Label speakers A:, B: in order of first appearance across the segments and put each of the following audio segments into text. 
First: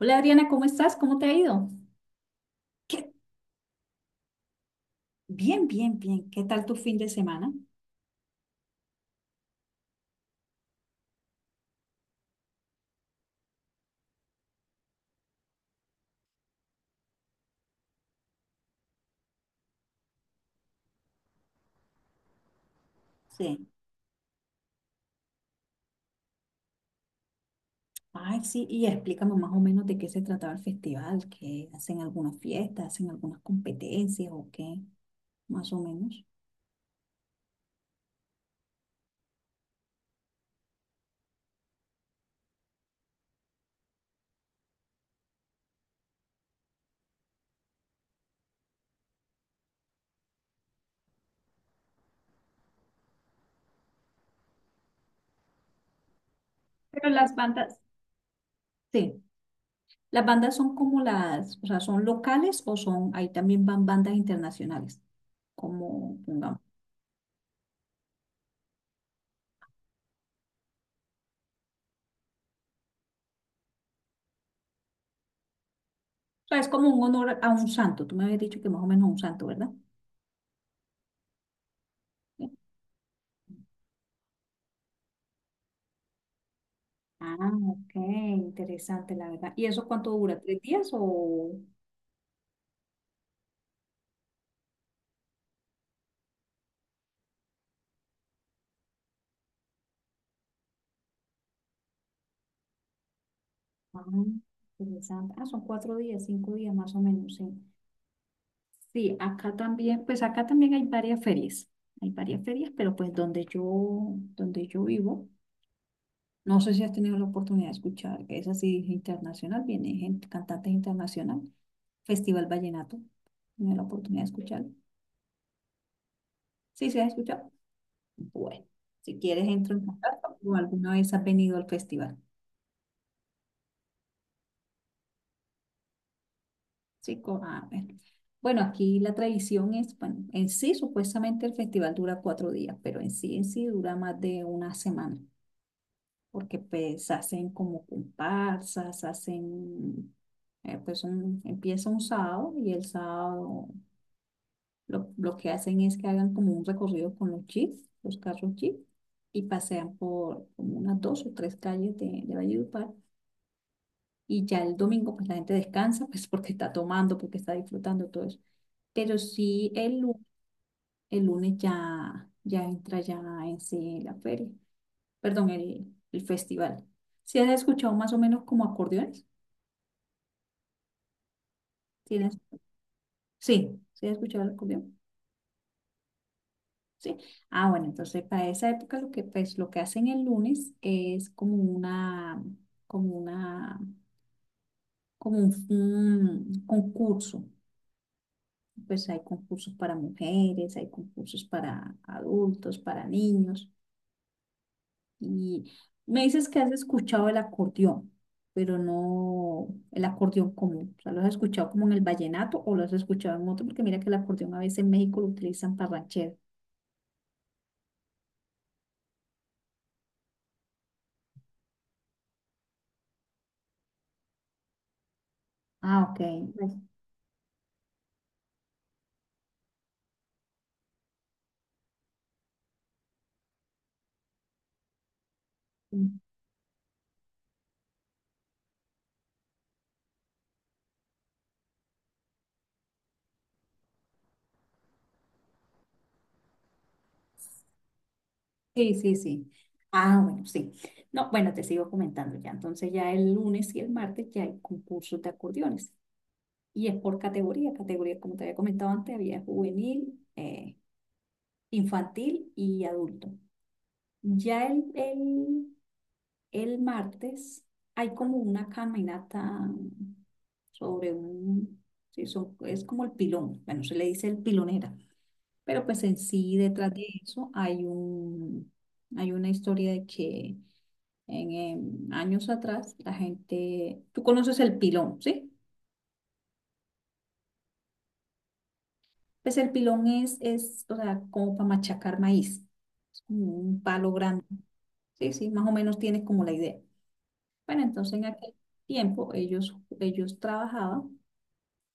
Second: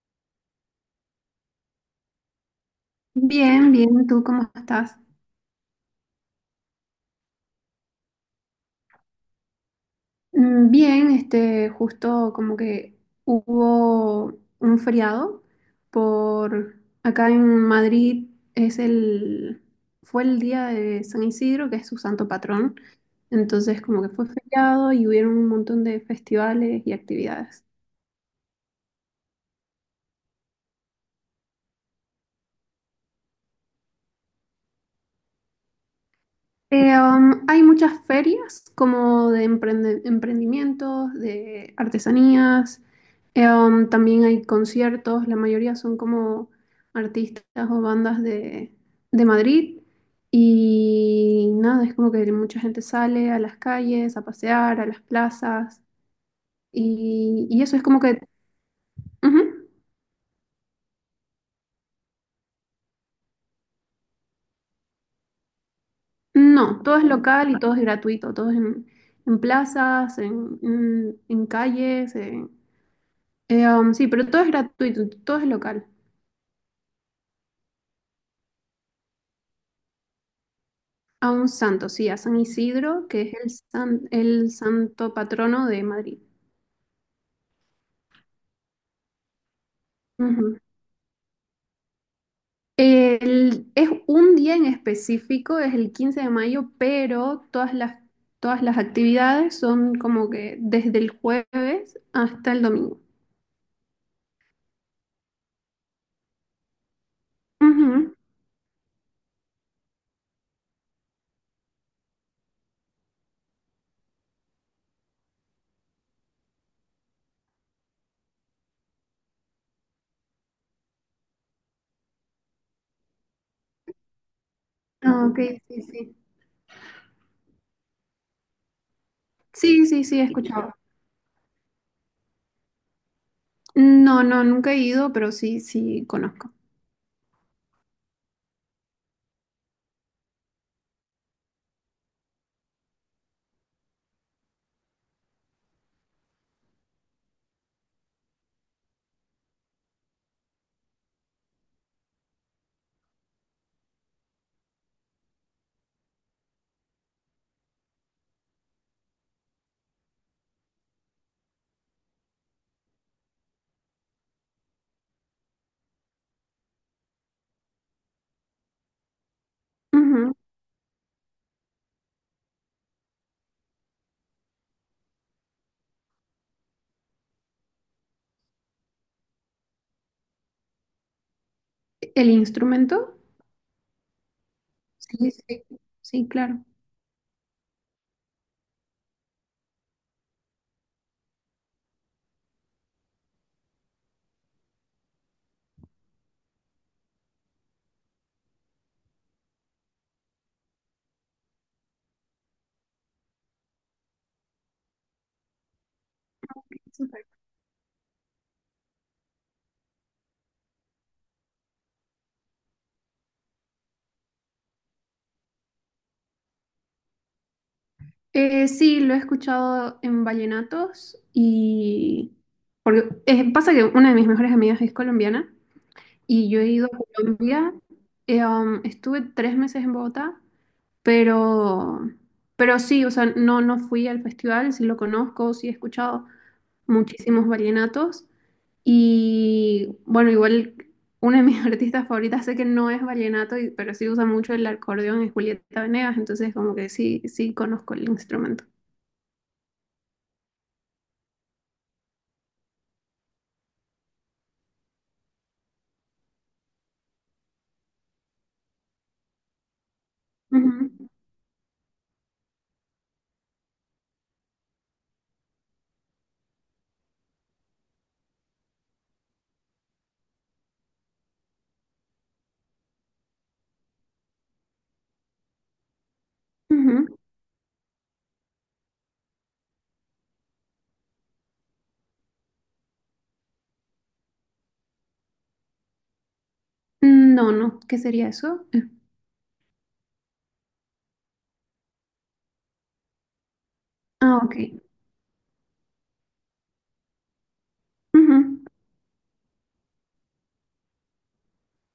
A: Hola Adriana, ¿cómo estás? ¿Cómo te ha ido? ¿Qué?
B: Bien, bien, ¿tú cómo estás?
A: Bien, bien, bien. ¿Qué tal tu fin de semana?
B: Bien, justo como que hubo un feriado por acá en Madrid es el, fue el día de San Isidro, que es su santo patrón.
A: Sí.
B: Entonces como que fue feriado y hubieron un montón de festivales y actividades.
A: Ay, sí, y explícame más o menos de qué se trataba el festival, que hacen algunas fiestas, hacen algunas competencias o qué, más o menos.
B: Hay muchas ferias como de emprendimientos, de artesanías. También hay conciertos, la mayoría son como artistas o bandas de Madrid, y nada, es como que mucha gente sale a las calles, a pasear, a las plazas,
A: Pero las
B: y eso
A: bandas,
B: es como que.
A: sí,
B: Ujú.
A: las bandas son como las, o sea, son locales o son, ahí también van bandas internacionales, como, pongamos,
B: No, todo es local y todo es gratuito, todo es en plazas, en calles, sí, pero todo es gratuito, todo es local.
A: o sea, es como un honor a un santo, tú me habías dicho que más o menos a un santo, ¿verdad?
B: A un santo, sí, a San Isidro, que es el santo patrono de Madrid.
A: Ah, ok, interesante, la verdad. ¿Y eso cuánto dura?
B: Ujú.
A: ¿Tres días o...?
B: Es un día en específico, es el 15 de mayo, pero todas las actividades son como que desde el jueves hasta el domingo.
A: Ah, interesante. Ah, son cuatro días, cinco días más o menos, sí.
B: Ujú.
A: Sí, acá también, pues acá también hay varias ferias. Hay varias ferias, pero pues donde yo vivo, no sé si has tenido la oportunidad de escuchar, que es así internacional, viene gente, cantantes internacional, Festival Vallenato. Tenido la oportunidad de escuchar.
B: Ah, ok, sí, sí.
A: Sí, se ha escuchado. Bueno, si quieres entro
B: Sí,
A: en
B: sí, sí, he
A: contacto o
B: escuchado.
A: alguna vez has venido al festival.
B: No, no, nunca he ido, pero sí, sí, conozco.
A: Sí, ah, bueno. Bueno, aquí la tradición es, bueno, en sí supuestamente el festival dura cuatro días, pero en sí dura más de una semana, porque pues hacen como comparsas, hacen, pues empieza un sábado y el sábado lo que hacen es que hagan como un recorrido con los jeeps, los carros jeep, y pasean por como unas dos o tres calles de Valledupar y ya el domingo pues la gente descansa pues porque está tomando, porque está disfrutando todo eso. Pero sí el,
B: Ujú.
A: el lunes ya, ya entra ya en sí la feria, perdón, el festival. ¿Sí has escuchado más o menos como acordeones? ¿Sí,
B: ¿El instrumento?
A: sí, sí has escuchado el acordeón?
B: Sí, sí, sí, claro.
A: Sí. Ah, bueno, entonces para esa época lo que pues lo que hacen el lunes es como una como un concurso, pues hay concursos para mujeres, hay concursos para adultos, para niños. Y me dices que has escuchado el acordeón, pero no el acordeón común. O sea, ¿lo has escuchado como en el vallenato o lo has escuchado en otro? Porque mira que el acordeón a veces en México lo utilizan para ranchero.
B: Sí, lo he escuchado en vallenatos, y porque pasa que una de mis mejores amigas es colombiana
A: Ah, ok.
B: y yo he
A: Pues,
B: ido a Colombia. Estuve 3 meses en Bogotá, pero sí, o sea, no no fui al festival, sí lo conozco, sí he escuchado muchísimos vallenatos. Y bueno, igual una de mis artistas favoritas, sé que no es vallenato, pero sí usa mucho el acordeón, es Julieta Venegas. Entonces como que sí conozco el instrumento.
A: sí, sí, sí. Ah, bueno, sí. No, bueno, te sigo comentando ya. Entonces ya el lunes y el martes ya hay concursos de acordeones. Y es por categoría. Categoría, como te había comentado antes, había juvenil,
B: Ujú,
A: infantil y adulto. Ya el martes hay como una caminata sobre un, sí, es como el pilón, bueno, se le dice el pilonera, pero pues en sí detrás de
B: ujú.
A: eso hay un, hay una historia de que en, años atrás la gente, tú conoces el pilón, ¿sí?
B: No, no, ¿qué sería eso?
A: Pues el pilón es, o sea, como para machacar maíz, es como un palo
B: Ah,
A: grande,
B: ok.
A: sí, sí, más o menos tienes como la idea. Bueno, entonces en
B: Ujú,
A: aquel tiempo ellos trabajaban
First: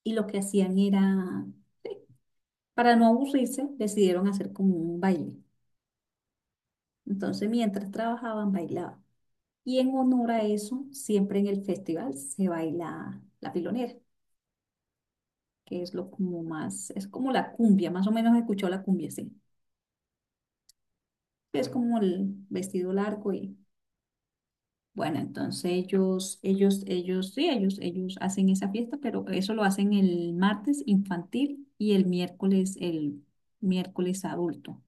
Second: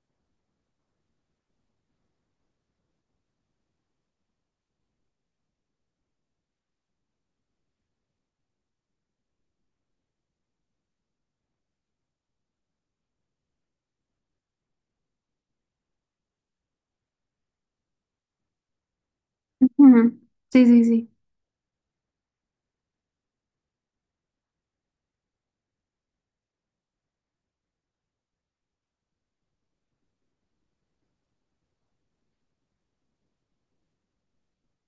A: y lo que hacían era, para no aburrirse, decidieron hacer como un baile. Entonces mientras trabajaban, bailaban. Y en honor a eso, siempre en el festival se baila la pilonera, que es lo como más, es como la cumbia, más o menos escuchó la cumbia, sí.
B: ujú. Sí, sí, sí.
A: Es como el vestido largo y bueno, entonces ellos hacen esa fiesta, pero eso lo hacen el martes infantil y el miércoles adulto.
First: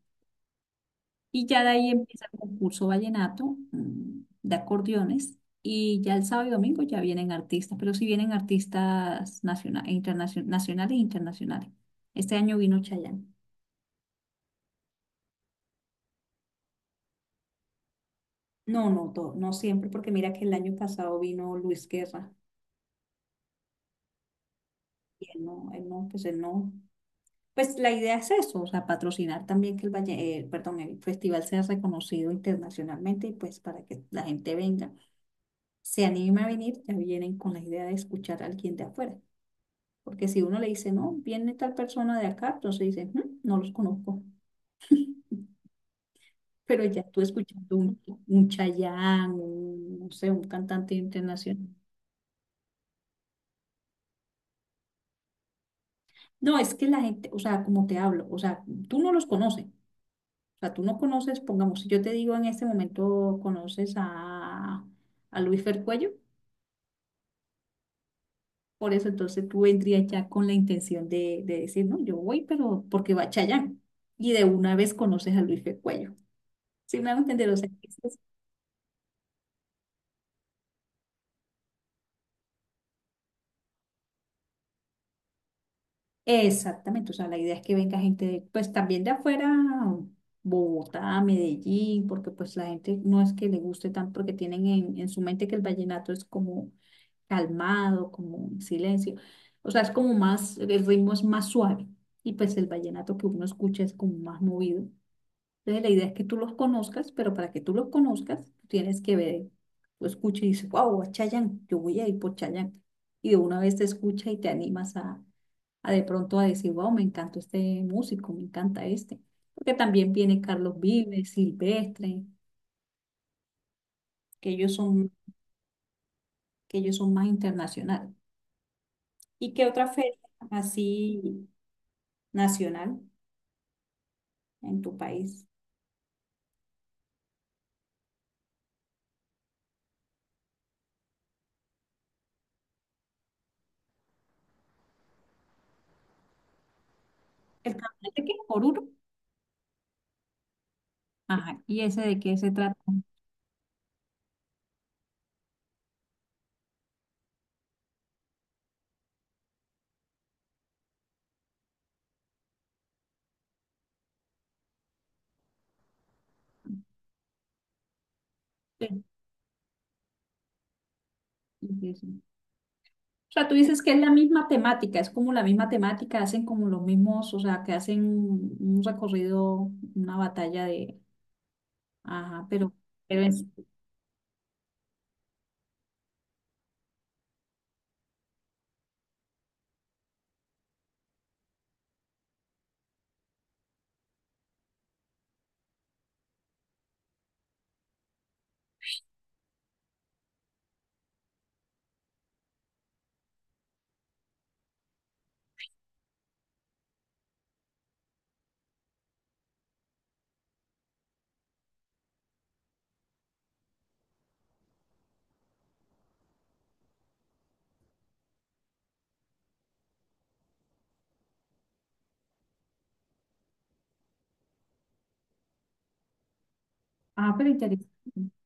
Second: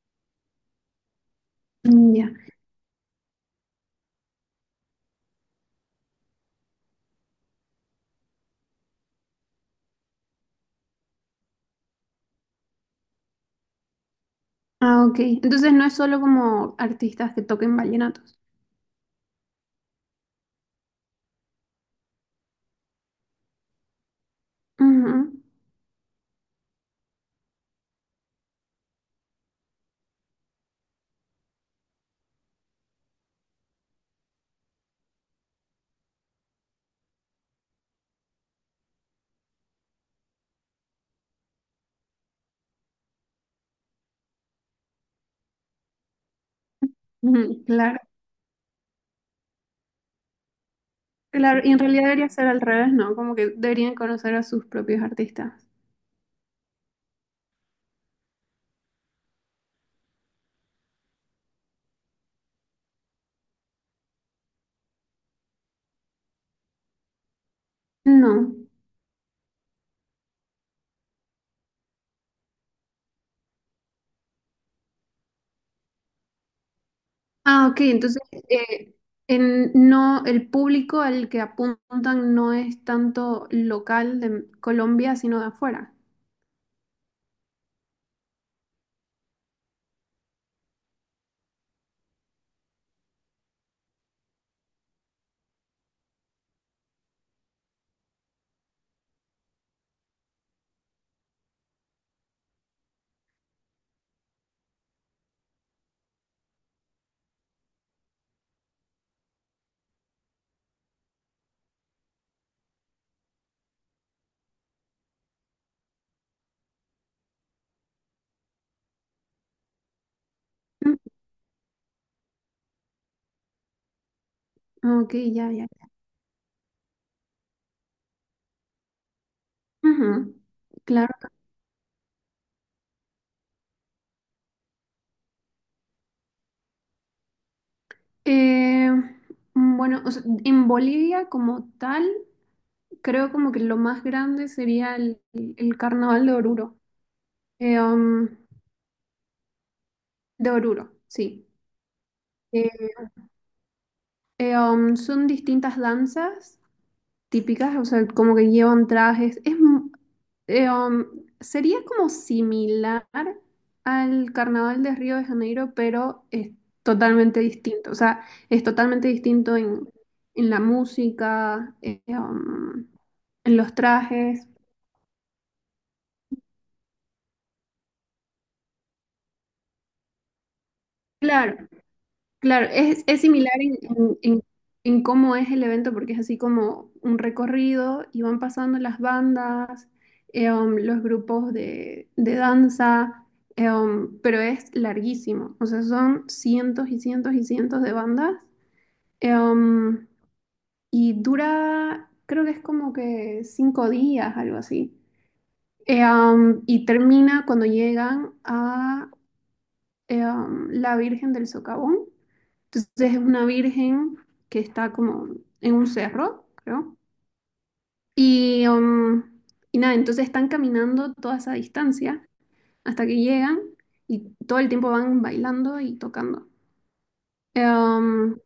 A: Y ya de ahí
B: Mm,
A: empieza
B: ya.
A: el concurso vallenato, de acordeones, y ya el sábado y domingo ya vienen artistas, pero sí vienen artistas nacionales, nacionales e internacionales. Este año vino Chayanne.
B: Ah, ok. Entonces no es solo como artistas que toquen vallenatos.
A: No, no, no siempre, porque mira que el año pasado vino Luis Guerra,
B: Ujú,
A: y él no, pues él no. Pues la idea es eso, o sea, patrocinar también que el valle, perdón, el festival sea reconocido internacionalmente y pues para que la gente venga, se anime a venir, ya vienen con la idea de escuchar a alguien de afuera. Porque si uno le dice, no, viene tal persona de acá, entonces dice, "Mm, no los conozco. Pero ya tú
B: ujú,
A: escuchando
B: claro,
A: un Chayanne, un, no sé, un cantante internacional.
B: claro. Y en realidad debería ser al revés, ¿no? Como que deberían conocer a sus propios artistas.
A: No, es que la gente, o sea, como te hablo, o sea, tú no los conoces, o sea, tú no conoces, pongamos, si yo te digo en este momento conoces a Luis Fercuello,
B: No.
A: por eso entonces tú vendrías ya con la intención de decir, no, yo voy, pero porque va Chayán. Y de una vez conoces a Luis Fercuello. ¿Sí me hago entender? O
B: Ah,
A: sea,
B: ok. Entonces, eh, no, el público al que apuntan no es tanto local de Colombia, sino de afuera.
A: exactamente, o sea, la idea es que venga gente, de, pues también de afuera, Bogotá, Medellín, porque pues la gente no es que le guste tanto, porque tienen en su mente que el vallenato es como calmado, como en silencio, o sea, es como más, el ritmo es más suave, y pues el vallenato que uno escucha es como más movido. Entonces, la idea es que tú los conozcas, pero para que tú los conozcas, tú tienes que ver, tú escuchas y dices, wow, a Chayanne, yo voy a ir por Chayanne. Y de una vez te escucha y te animas a de pronto a decir, wow, me encanta este músico, me encanta este. Porque también viene Carlos Vives, Silvestre, que ellos
B: Ujú.
A: son,
B: Ok, ya, ya.
A: que ellos son más internacionales. ¿Y qué otra feria
B: Ujú, claro.
A: así nacional en tu país?
B: Eh, bueno, o sea, en Bolivia como tal, creo como que lo más grande sería el carnaval de Oruro.
A: ¿El
B: Eh,
A: carnaval de
B: um,
A: qué? ¿Oruro?
B: de Oruro, sí.
A: Ajá. ¿Y ese de qué se trata?
B: Eh, Son distintas danzas típicas, o sea, como que llevan trajes. Eh, um, Sería como similar al Carnaval de Río de Janeiro, pero es totalmente distinto. O sea, es
A: Sí,
B: totalmente distinto en la música,
A: sí, sí. O sea, tú
B: en los
A: dices que es la misma
B: trajes.
A: temática, es como la misma temática, hacen como los mismos, o sea, que hacen un recorrido, una batalla de,
B: Claro,
A: ajá,
B: claro, es
A: pero es,
B: similar en cómo es el evento, porque es así como un recorrido y van pasando las bandas, los grupos de danza. Pero es larguísimo, o sea, son cientos y cientos y cientos de bandas. eh, um, y dura, creo que es como que 5 días, algo así. Y termina cuando llegan a la Virgen del Socavón. Entonces es una virgen que está como en un cerro, creo. Y, um, y nada, entonces están caminando toda esa distancia hasta que llegan, y todo el tiempo van bailando y tocando.
A: ajá, pero
B: Eh,
A: interesante. O
B: um,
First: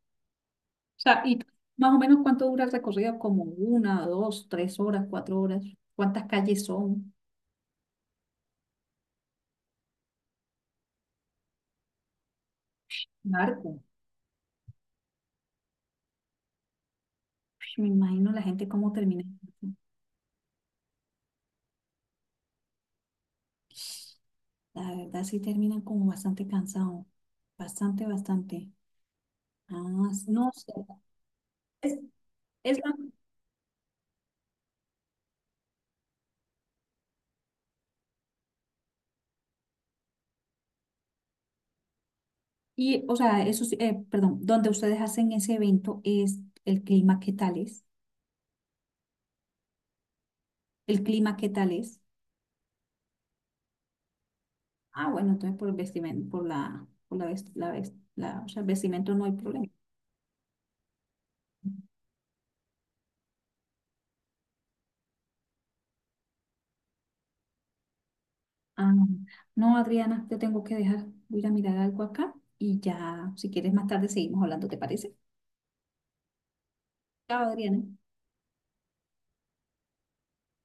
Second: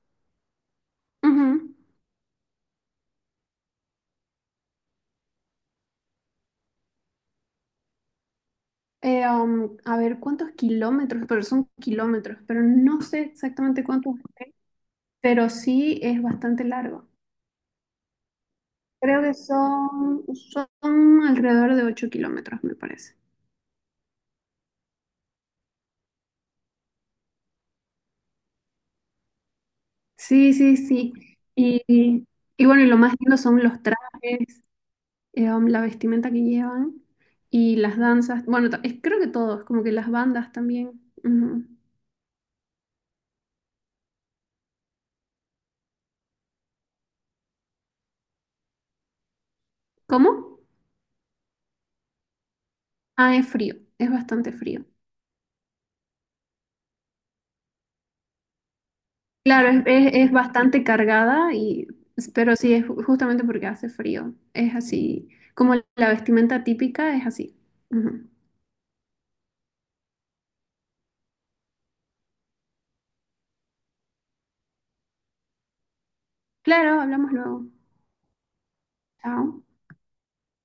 A: sea, y
B: Ujú.
A: más o menos cuánto dura el recorrido, como una, dos, tres horas, cuatro horas, cuántas calles son,
B: A ver cuántos kilómetros, pero son kilómetros, pero no sé
A: largo.
B: exactamente cuántos, pero sí es bastante largo.
A: Uy, me imagino la gente cómo
B: Creo
A: termina.
B: que son alrededor de 8 kilómetros, me parece.
A: La verdad sí terminan como bastante cansados, bastante, bastante. Ah, no
B: Sí,
A: sé.
B: sí, sí. Y,
A: Es,
B: y- y
A: es
B: bueno, y
A: la-
B: lo más lindo son los trajes, la vestimenta que llevan y las danzas. Bueno, creo que todos, como que las bandas también. Ujú.
A: Y, o sea, eso, sí, perdón, donde ustedes hacen ese evento es el clima, ¿qué tal es?
B: ¿Cómo?
A: El clima, ¿qué tal es?
B: Ah, es frío, es bastante frío.
A: Ah, bueno, entonces por el vestimenta, por la, o sea, el vestimenta no hay problema.
B: Claro, es bastante cargada, y, pero sí, es justamente porque hace frío. Es así, como la vestimenta típica es así. Ujú.
A: Ah, no, Adriana, te tengo que dejar. Voy a ir a mirar algo acá y ya, si quieres más tarde seguimos hablando, ¿te parece?
B: Claro, hablamos
A: Chao,
B: luego.
A: Adriana.
B: Chao.